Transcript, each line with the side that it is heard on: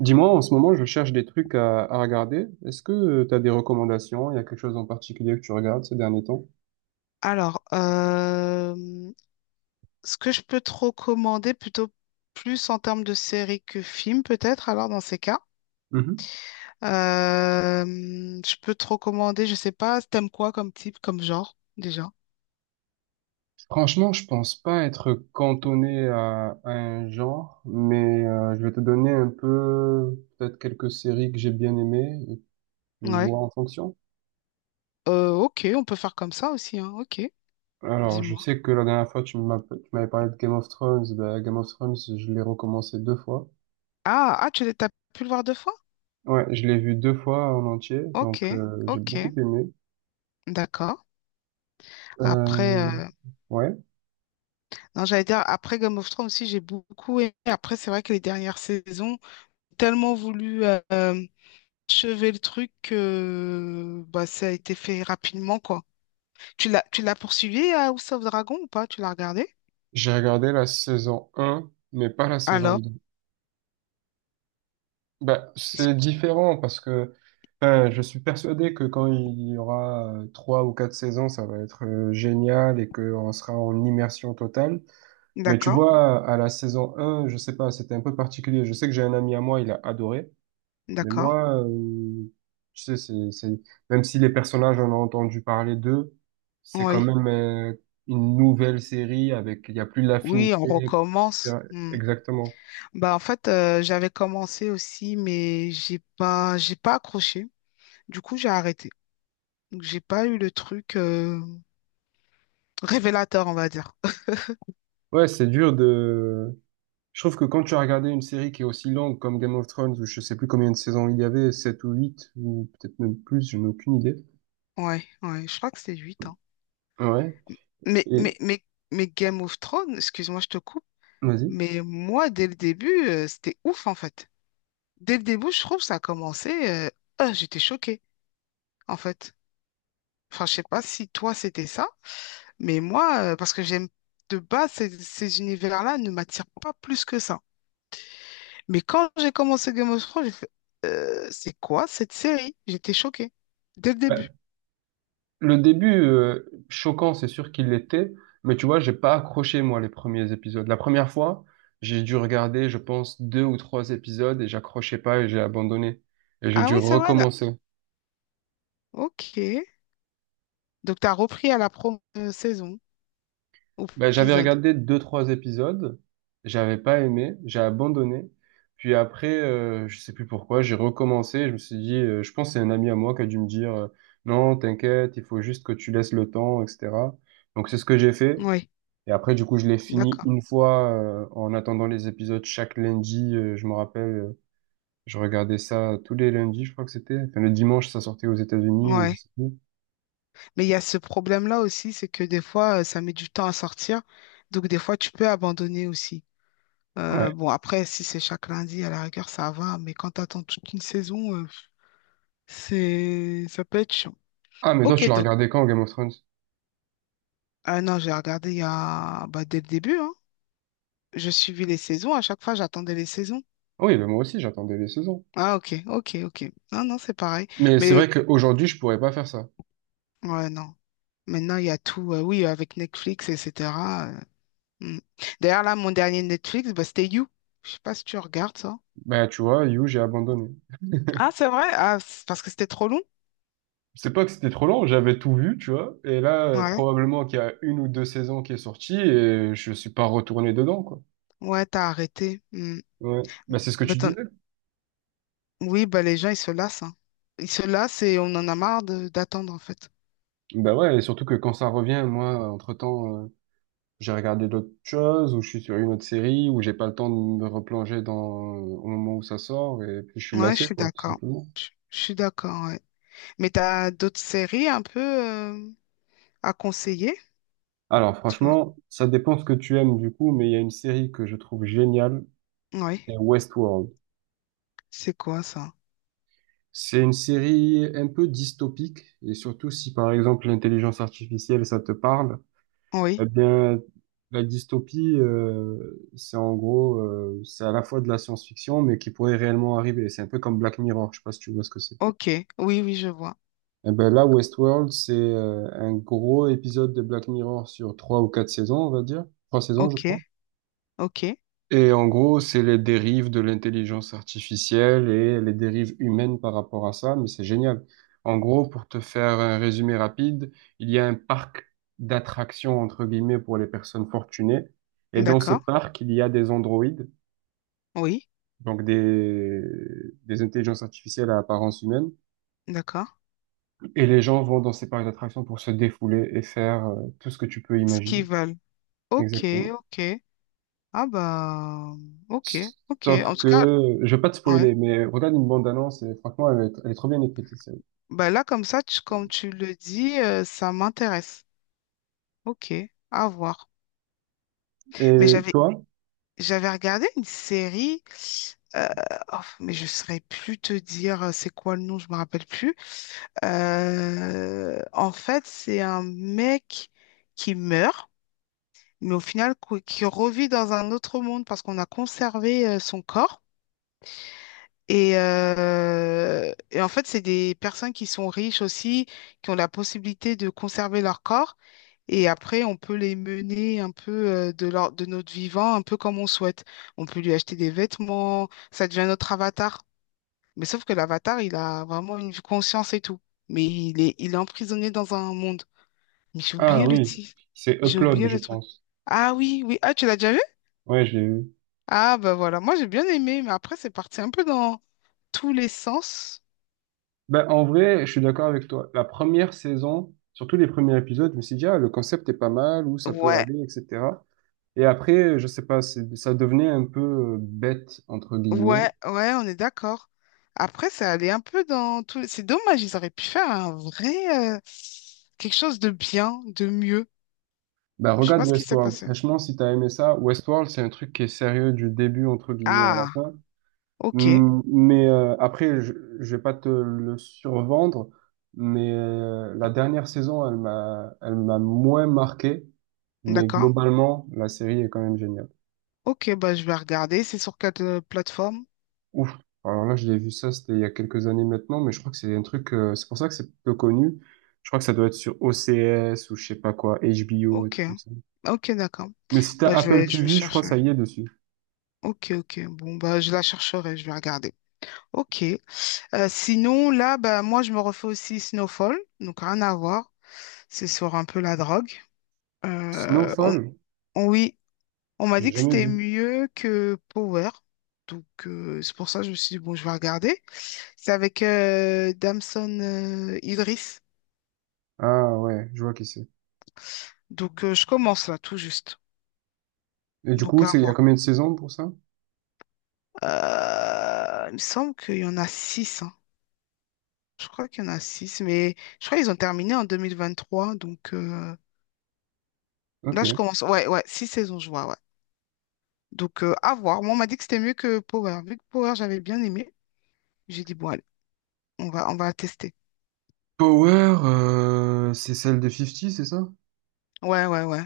right: Dis-moi, en ce moment, je cherche des trucs à regarder. Est-ce que tu as des recommandations? Il y a quelque chose en particulier que tu regardes ces derniers temps?
left: Alors, euh, ce que je peux te recommander, plutôt plus en termes de série que film, peut-être, alors dans ces cas,
right: Mhm.
left: euh, je peux te recommander, je sais pas, t'aimes quoi comme type, comme genre, déjà?
right: Franchement, je pense pas être cantonné à un genre, mais je vais te donner un peu, peut-être quelques séries que j'ai bien aimées, et tu
left: Ouais.
right: vois en fonction.
left: Ok, on peut faire comme ça aussi, hein. Ok,
right: Alors, je
left: dis-moi.
right: sais que la dernière fois, tu m'avais parlé de Game of Thrones. Bah, Game of Thrones, je l'ai recommencé deux fois.
left: T'as pu le voir deux fois?
right: Ouais, je l'ai vu deux fois en entier,
left: Ok,
right: donc j'ai
left: ok,
right: beaucoup aimé.
left: d'accord. Après,
right: Euh, ouais,
left: non, j'allais dire, après Game of Thrones aussi, j'ai beaucoup aimé. Après, c'est vrai que les dernières saisons, tellement voulu. euh, Achevé le truc, bah, ça a été fait rapidement, quoi. Tu l'as poursuivi à House of Dragon ou pas? Tu l'as regardé?
right: j'ai regardé la saison un, mais pas la saison
left: Alors,
right: 2. Bah,
left: est-ce-
right: c'est différent parce que enfin, je suis persuadé que quand il y aura trois ou quatre saisons, ça va être génial et qu'on sera en immersion totale. Mais tu
left: d'accord,
right: vois, à la saison un, je sais pas, c'était un peu particulier. Je sais que j'ai un ami à moi, il a adoré. Mais
left: d'accord,
right: moi, tu sais, même si les personnages, on a entendu parler d'eux, c'est quand
left: oui.
right: même une nouvelle série avec, il y a plus
left: Oui,
right: l'affinité,
left: on recommence.
right: etc.
left: Hmm.
right: Exactement.
left: Bah, en fait, j'avais commencé aussi, mais j'ai pas accroché. Du coup, j'ai arrêté. Donc, j'ai pas eu le truc révélateur, on va dire.
right: Ouais, c'est dur de... Je trouve que quand tu as regardé une série qui est aussi longue comme Game of Thrones, où je sais plus combien de saisons il y avait, 7 ou 8 ou peut-être même plus, je n'ai aucune idée.
left: Ouais, ouais, je crois que c'est 8 hein.
right: Ouais.
left: Mais,
right: Et
left: mais, mais, mais Game of Thrones, excuse-moi, je te coupe.
right: vas-y.
left: Mais moi, dès le début, c'était ouf en fait. Dès le début, je trouve ça a commencé. Ah, j'étais choquée en fait. Enfin, je sais pas si toi c'était ça, mais moi, parce que j'aime de base ces univers-là ne m'attirent pas plus que ça. Mais quand j'ai commencé Game of Thrones, j'ai fait c'est quoi cette série? J'étais choquée dès le
right: Ouais.
left: début.
right: Le début, choquant, c'est sûr qu'il l'était, mais tu vois, j'ai pas accroché, moi, les premiers épisodes. La première fois, j'ai dû regarder, je pense, deux ou trois épisodes et j'accrochais pas et j'ai abandonné. Et j'ai
left: Ah
right: dû
left: oui, c'est vrai là.
right: recommencer.
left: Ok. Donc t'as repris à la promo saison ou
right: Ben, j'avais
left: épisode.
right: regardé deux, trois épisodes, j'avais pas aimé, j'ai abandonné. Puis après, je sais plus pourquoi, j'ai recommencé. Je me suis dit, je pense que c'est un ami à moi qui a dû me dire, non, t'inquiète, il faut juste que tu laisses le temps, etc. Donc c'est ce que j'ai fait.
left: Oui,
right: Et après, du coup, je l'ai fini
left: d'accord.
right: une fois en attendant les épisodes chaque lundi. Je me rappelle, je regardais ça tous les lundis, je crois que c'était. Enfin, le dimanche, ça sortait aux États-Unis ou je
left: Ouais.
right: sais plus.
left: Mais il y a ce problème-là aussi, c'est que des fois, ça met du temps à sortir. Donc, des fois, tu peux abandonner aussi.
right: Ouais.
left: Bon, après, si c'est chaque lundi, à la rigueur, ça va. Mais quand tu attends toute une saison, c'est ça peut être chiant.
right: Ah, mais toi, tu
left: Ok,
right: l'as
left: donc,
right: regardé quand, Game of Thrones?
left: ah non, j'ai regardé il y a bah, dès le début. Hein. Je suivais les saisons. À chaque fois, j'attendais les saisons.
right: Ah oui, ben moi aussi, j'attendais les saisons.
left: Ah, ok, ok, ok. Non, non, c'est pareil.
right: Mais c'est
left: Mais,
right: vrai qu'aujourd'hui, je pourrais pas faire ça.
left: ouais, non. Maintenant, il y a tout. Oui, avec Netflix, etc. euh, hmm. D'ailleurs, là, mon dernier Netflix, bah, c'était You. Je sais pas si tu regardes ça.
right: Bah, tu vois, You, j'ai abandonné.
left: Ah, c'est vrai? Ah, c'est parce que c'était trop long?
right: C'est pas que c'était trop long, j'avais tout vu, tu vois. Et là,
left: Ouais.
right: probablement qu'il y a une ou deux saisons qui est sortie et je suis pas retourné dedans, quoi.
left: Ouais, t'as arrêté. Hmm.
right: Ouais. Bah, c'est ce que
left: Bah,
right: tu
left: t'en-
right: disais.
left: oui, bah, les gens, ils se lassent. Hein. Ils se lassent et on en a marre d'attendre, en fait.
right: Bah ouais, et surtout que quand ça revient, moi, entre-temps, j'ai regardé d'autres choses ou je suis sur une autre série ou j'ai pas le temps de me replonger dans, au moment où ça sort et puis je suis
left: Ouais, je
right: lassé,
left: suis
right: quoi, tout
left: d'accord.
right: simplement.
left: Je suis d'accord, ouais. Mais t'as d'autres séries un peu à conseiller?
right: Alors,
left: Parce que
right: franchement, ça dépend ce que tu aimes, du coup, mais il y a une série que je trouve géniale,
left: Oui,
right: c'est Westworld.
left: c'est quoi ça?
right: C'est une série un peu dystopique, et surtout si par exemple l'intelligence artificielle ça te parle, eh
left: Oui,
right: bien la dystopie, c'est en gros, c'est à la fois de la science-fiction, mais qui pourrait réellement arriver. C'est un peu comme Black Mirror, je sais pas si tu vois ce que c'est.
left: ok. Oui, oui, je vois.
right: Eh ben là, Westworld, c'est un gros épisode de Black Mirror sur trois ou quatre saisons, on va dire. Trois saisons, je
left: Ok,
right: crois.
left: ok.
right: Et en gros, c'est les dérives de l'intelligence artificielle et les dérives humaines par rapport à ça, mais c'est génial. En gros, pour te faire un résumé rapide, il y a un parc d'attractions, entre guillemets, pour les personnes fortunées. Et dans ce
left: D'accord.
right: parc, il y a des androïdes,
left: Oui,
right: donc des intelligences artificielles à apparence humaine.
left: d'accord.
right: Et les gens vont dans ces parcs d'attractions pour se défouler et faire tout ce que tu peux
left: Ce qu'ils
right: imaginer.
left: veulent. Ok,
right: Exactement.
left: ok. Ah bah, ok, ok.
right: Sauf
left: En tout cas,
right: que, je vais pas te
left: ouais.
right: spoiler, mais regarde une bande-annonce et franchement, elle est trop bien écrite, cette série.
left: Bah là, comme ça, comme tu le dis, ça m'intéresse. Ok, à voir. Mais
right: Et
left: j'avais
right: toi?
left: j'avais regardé une série, euh, oh, mais je ne saurais plus te dire c'est quoi le nom, je me rappelle plus. En fait, c'est un mec qui meurt, mais au final qui revit dans un autre monde parce qu'on a conservé son corps. Et en fait, c'est des personnes qui sont riches aussi, qui ont la possibilité de conserver leur corps. Et après, on peut les mener un peu de notre vivant, un peu comme on souhaite. On peut lui acheter des vêtements, ça devient notre avatar. Mais sauf que l'avatar, il a vraiment une conscience et tout. Mais il est emprisonné dans un monde. Mais j'ai
right: Ah
left: oublié le
right: oui,
left: titre.
right: c'est
left: J'ai
right: Upload,
left: oublié
right: je
left: le truc.
right: pense.
left: Ah oui, oui. Ah, tu l'as déjà vu?
right: Ouais, je l'ai vu.
left: Ah, bah voilà. Moi, j'ai bien aimé, mais après, c'est parti un peu dans tous les sens.
right: Ben, en vrai, je suis d'accord avec toi. La première saison, surtout les premiers épisodes, je me suis dit, ah, le concept est pas mal, où ça peut
left: Ouais.
right: aller, etc. Et après, je sais pas, ça devenait un peu bête, entre guillemets.
left: Ouais, ouais, on est d'accord. Après, ça allait un peu dans tout. C'est dommage, ils auraient pu faire un vrai quelque chose de bien, de mieux.
right: Ben,
left: Je sais
right: regarde
left: pas ce qui s'est
right: Westworld.
left: passé.
right: Franchement, si t'as aimé ça, Westworld, c'est un truc qui est sérieux du début, entre guillemets, à la
left: Ah,
right: fin.
left: ok,
right: Mais après, je vais pas te le survendre, mais la dernière saison, elle m'a moins marqué, mais
left: d'accord.
right: globalement, la série est quand même géniale.
left: Ok, bah je vais regarder. C'est sur quelle plateforme?
right: Ouf. Alors là, je l'ai vu ça, c'était il y a quelques années maintenant, mais je crois que c'est un truc, c'est pour ça que c'est peu connu. Je crois que ça doit être sur OCS ou je sais pas quoi, HBO, un
left: Ok,
right: truc comme ça.
left: ok, d'accord.
right: Mais si t'as
left: Bah je
right: Apple
left: vais, je vais
right: TV, je crois
left: chercher.
right: que ça y est dessus.
left: Ok, ok. Bon, bah je la chercherai, je vais regarder. Ok. Sinon, là, bah moi je me refais aussi Snowfall, donc rien à voir. C'est sur un peu la drogue. Euh, on-
right: Snowfall,
left: oui, on m'a
right: j'ai
left: dit que
right: jamais
left: c'était
right: vu.
left: mieux que Power. Donc, c'est pour ça que je me suis dit, bon, je vais regarder. C'est avec Damson Idris.
right: Ah ouais, je vois qui c'est.
left: Donc, je commence là, tout juste.
right: Et du
left: Donc,
right: coup,
left: à
right: c'est il y a
left: voir.
right: combien de saisons pour ça?
left: Il me semble qu'il y en a six. Hein. Je crois qu'il y en a six, mais je crois qu'ils ont terminé en 2023. Donc,
right: Ok.
left: là, je commence. Ouais, ouais, six saisons, je vois, ouais. Donc, à voir. Moi, on m'a dit que c'était mieux que Power. Vu que Power, j'avais bien aimé, j'ai dit, bon, allez, on va tester.
right: Power, c'est celle de 50, c'est ça?
left: Ouais, ouais, ouais.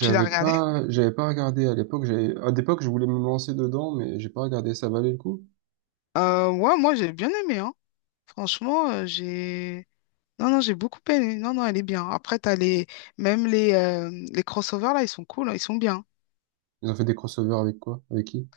left: Tu l'as regardé?
right: pas, j'avais pas regardé à l'époque. J'avais, à l'époque, je voulais me lancer dedans, mais j'ai pas regardé. Ça valait le coup?
left: Ouais, moi j'ai bien aimé, hein. Franchement, j'ai. Non, non, j'ai beaucoup aimé. Non, non, elle est bien. Après, t'as les. Même les crossovers, là, ils sont cool, hein, ils sont bien.
right: Ils ont fait des crossovers avec quoi? Avec qui?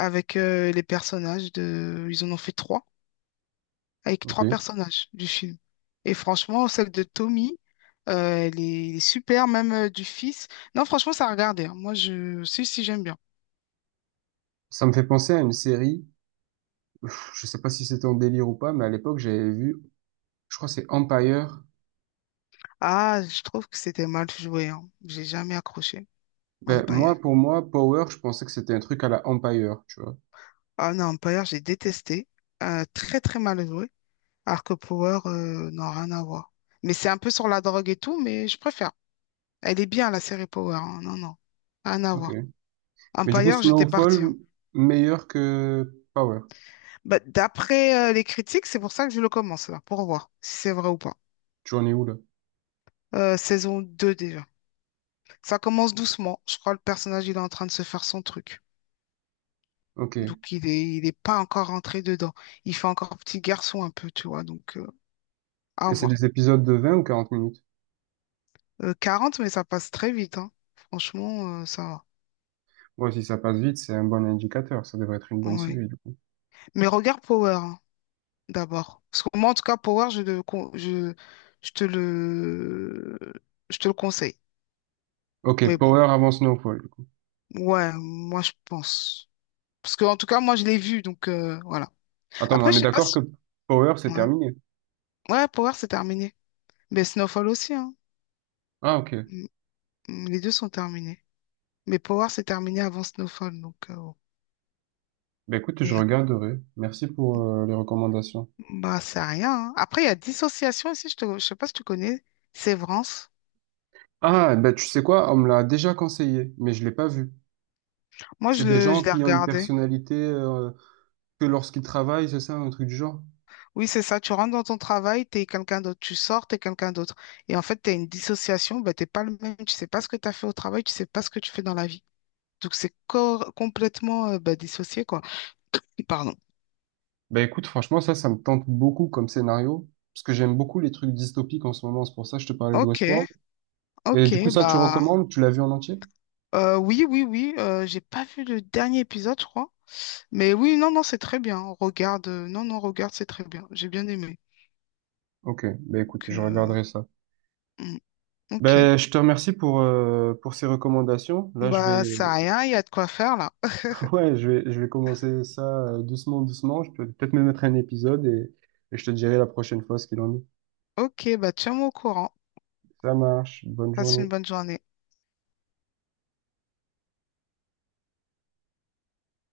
left: Avec les personnages de. Ils en ont fait trois. Avec
right: Ok.
left: trois personnages du film. Et franchement, celle de Tommy, elle est super, même du fils. Non, franchement, ça a regardé hein. Moi, je. Si, si, j'aime bien.
right: Ça me fait penser à une série. Je sais pas si c'était en délire ou pas, mais à l'époque, j'avais vu. Je crois que c'est Empire.
left: Ah, je trouve que c'était mal joué, hein. J'ai jamais accroché
right: Ben,
left: Empire.
right: moi, pour moi, Power, je pensais que c'était un truc à la Empire, tu vois.
left: Ah non, Empire, j'ai détesté. Très, très mal joué. Alors que Power, non, rien à voir. Mais c'est un peu sur la drogue et tout, mais je préfère. Elle est bien, la série Power. Hein. Non, non, rien à
right: Ok.
left: voir.
right: Mais du coup,
left: Empire, j'étais
right: Snowfall,
left: partie. Hein.
right: meilleur que Power.
left: Bah, d'après les critiques, c'est pour ça que je le commence, là, pour voir si c'est vrai ou pas.
right: Tu en es où là?
left: Saison 2 déjà. Ça commence doucement. Je crois que le personnage, il est en train de se faire son truc.
right: Ok. Et
left: Donc, il est pas encore rentré dedans. Il fait encore petit garçon un peu, tu vois. Donc, à
right: c'est
left: voir.
right: des épisodes de 20 ou 40 minutes?
left: 40, mais ça passe très vite. Hein. Franchement, ça
right: Ouais, si ça passe vite, c'est un bon indicateur. Ça devrait être une
left: va.
right: bonne
left: Ouais.
right: série, du coup.
left: Mais regarde Power. Hein. d'abord. Parce que moi, en tout cas, Power, je, je te le, je te le conseille.
right: Ok,
left: Mais bon,
right: Power avant Snowfall, du coup.
left: ouais, moi, je pense. Parce que, en tout cas, moi, je l'ai vu, donc voilà.
right: Attends, mais
left: Après,
right: on
left: je
right: est
left: sais pas
right: d'accord que
left: si
right: Power, c'est
left: Ouais,
right: terminé.
left: ouais, Power, c'est terminé. Mais Snowfall aussi, hein.
right: Ah, ok.
left: Mm, mm, les deux sont terminés. Mais Power, c'est terminé avant Snowfall, donc bon.
right: Ben écoute,
left: Et,
right: je regarderai. Merci pour les recommandations.
left: bah, c'est rien. Hein. Après, il y a Dissociation aussi, je te je sais pas si tu connais. Sévrance.
right: Ah, ben tu sais quoi? On me l'a déjà conseillé, mais je l'ai pas vu.
left: Moi, je,
right: C'est des gens
left: je l'ai
right: qui ont une
left: regardé.
right: personnalité que lorsqu'ils travaillent, c'est ça, un truc du genre?
left: Oui, c'est ça. Tu rentres dans ton travail, t'es quelqu'un d'autre. Tu sors, t'es quelqu'un d'autre. Et en fait, t'as une dissociation, ben, t'es pas le même. Tu sais pas ce que t'as fait au travail, tu sais pas ce que tu fais dans la vie. Donc, c'est complètement ben, dissocié, quoi. Pardon.
right: Bah écoute, franchement, ça me tente beaucoup comme scénario, parce que j'aime beaucoup les trucs dystopiques en ce moment, c'est pour ça que je te parlais de
left: Ok,
right: Westworld. Et du coup,
left: ok,
right: ça, tu
left: bah
right: recommandes? Tu l'as vu en entier?
left: oui, oui, oui, j'ai pas vu le dernier épisode, je crois. Mais oui, non, non, c'est très bien. Regarde, non, non, regarde, c'est très bien. J'ai bien aimé.
right: Ok, bah écoute,
left: Donc,
right: je regarderai ça.
left: hmm, ok,
right: Ben, je te remercie pour ces recommandations. Là, je vais,
left: bah ça a rien, il y a de quoi faire là.
right: ouais, je vais commencer ça doucement, doucement. Je peux peut-être me mettre un épisode et je te dirai la prochaine fois ce qu'il en est.
left: Ok, bah tiens-moi au courant.
right: Ça marche, bonne
left: Passe
right: journée.
left: une bonne journée.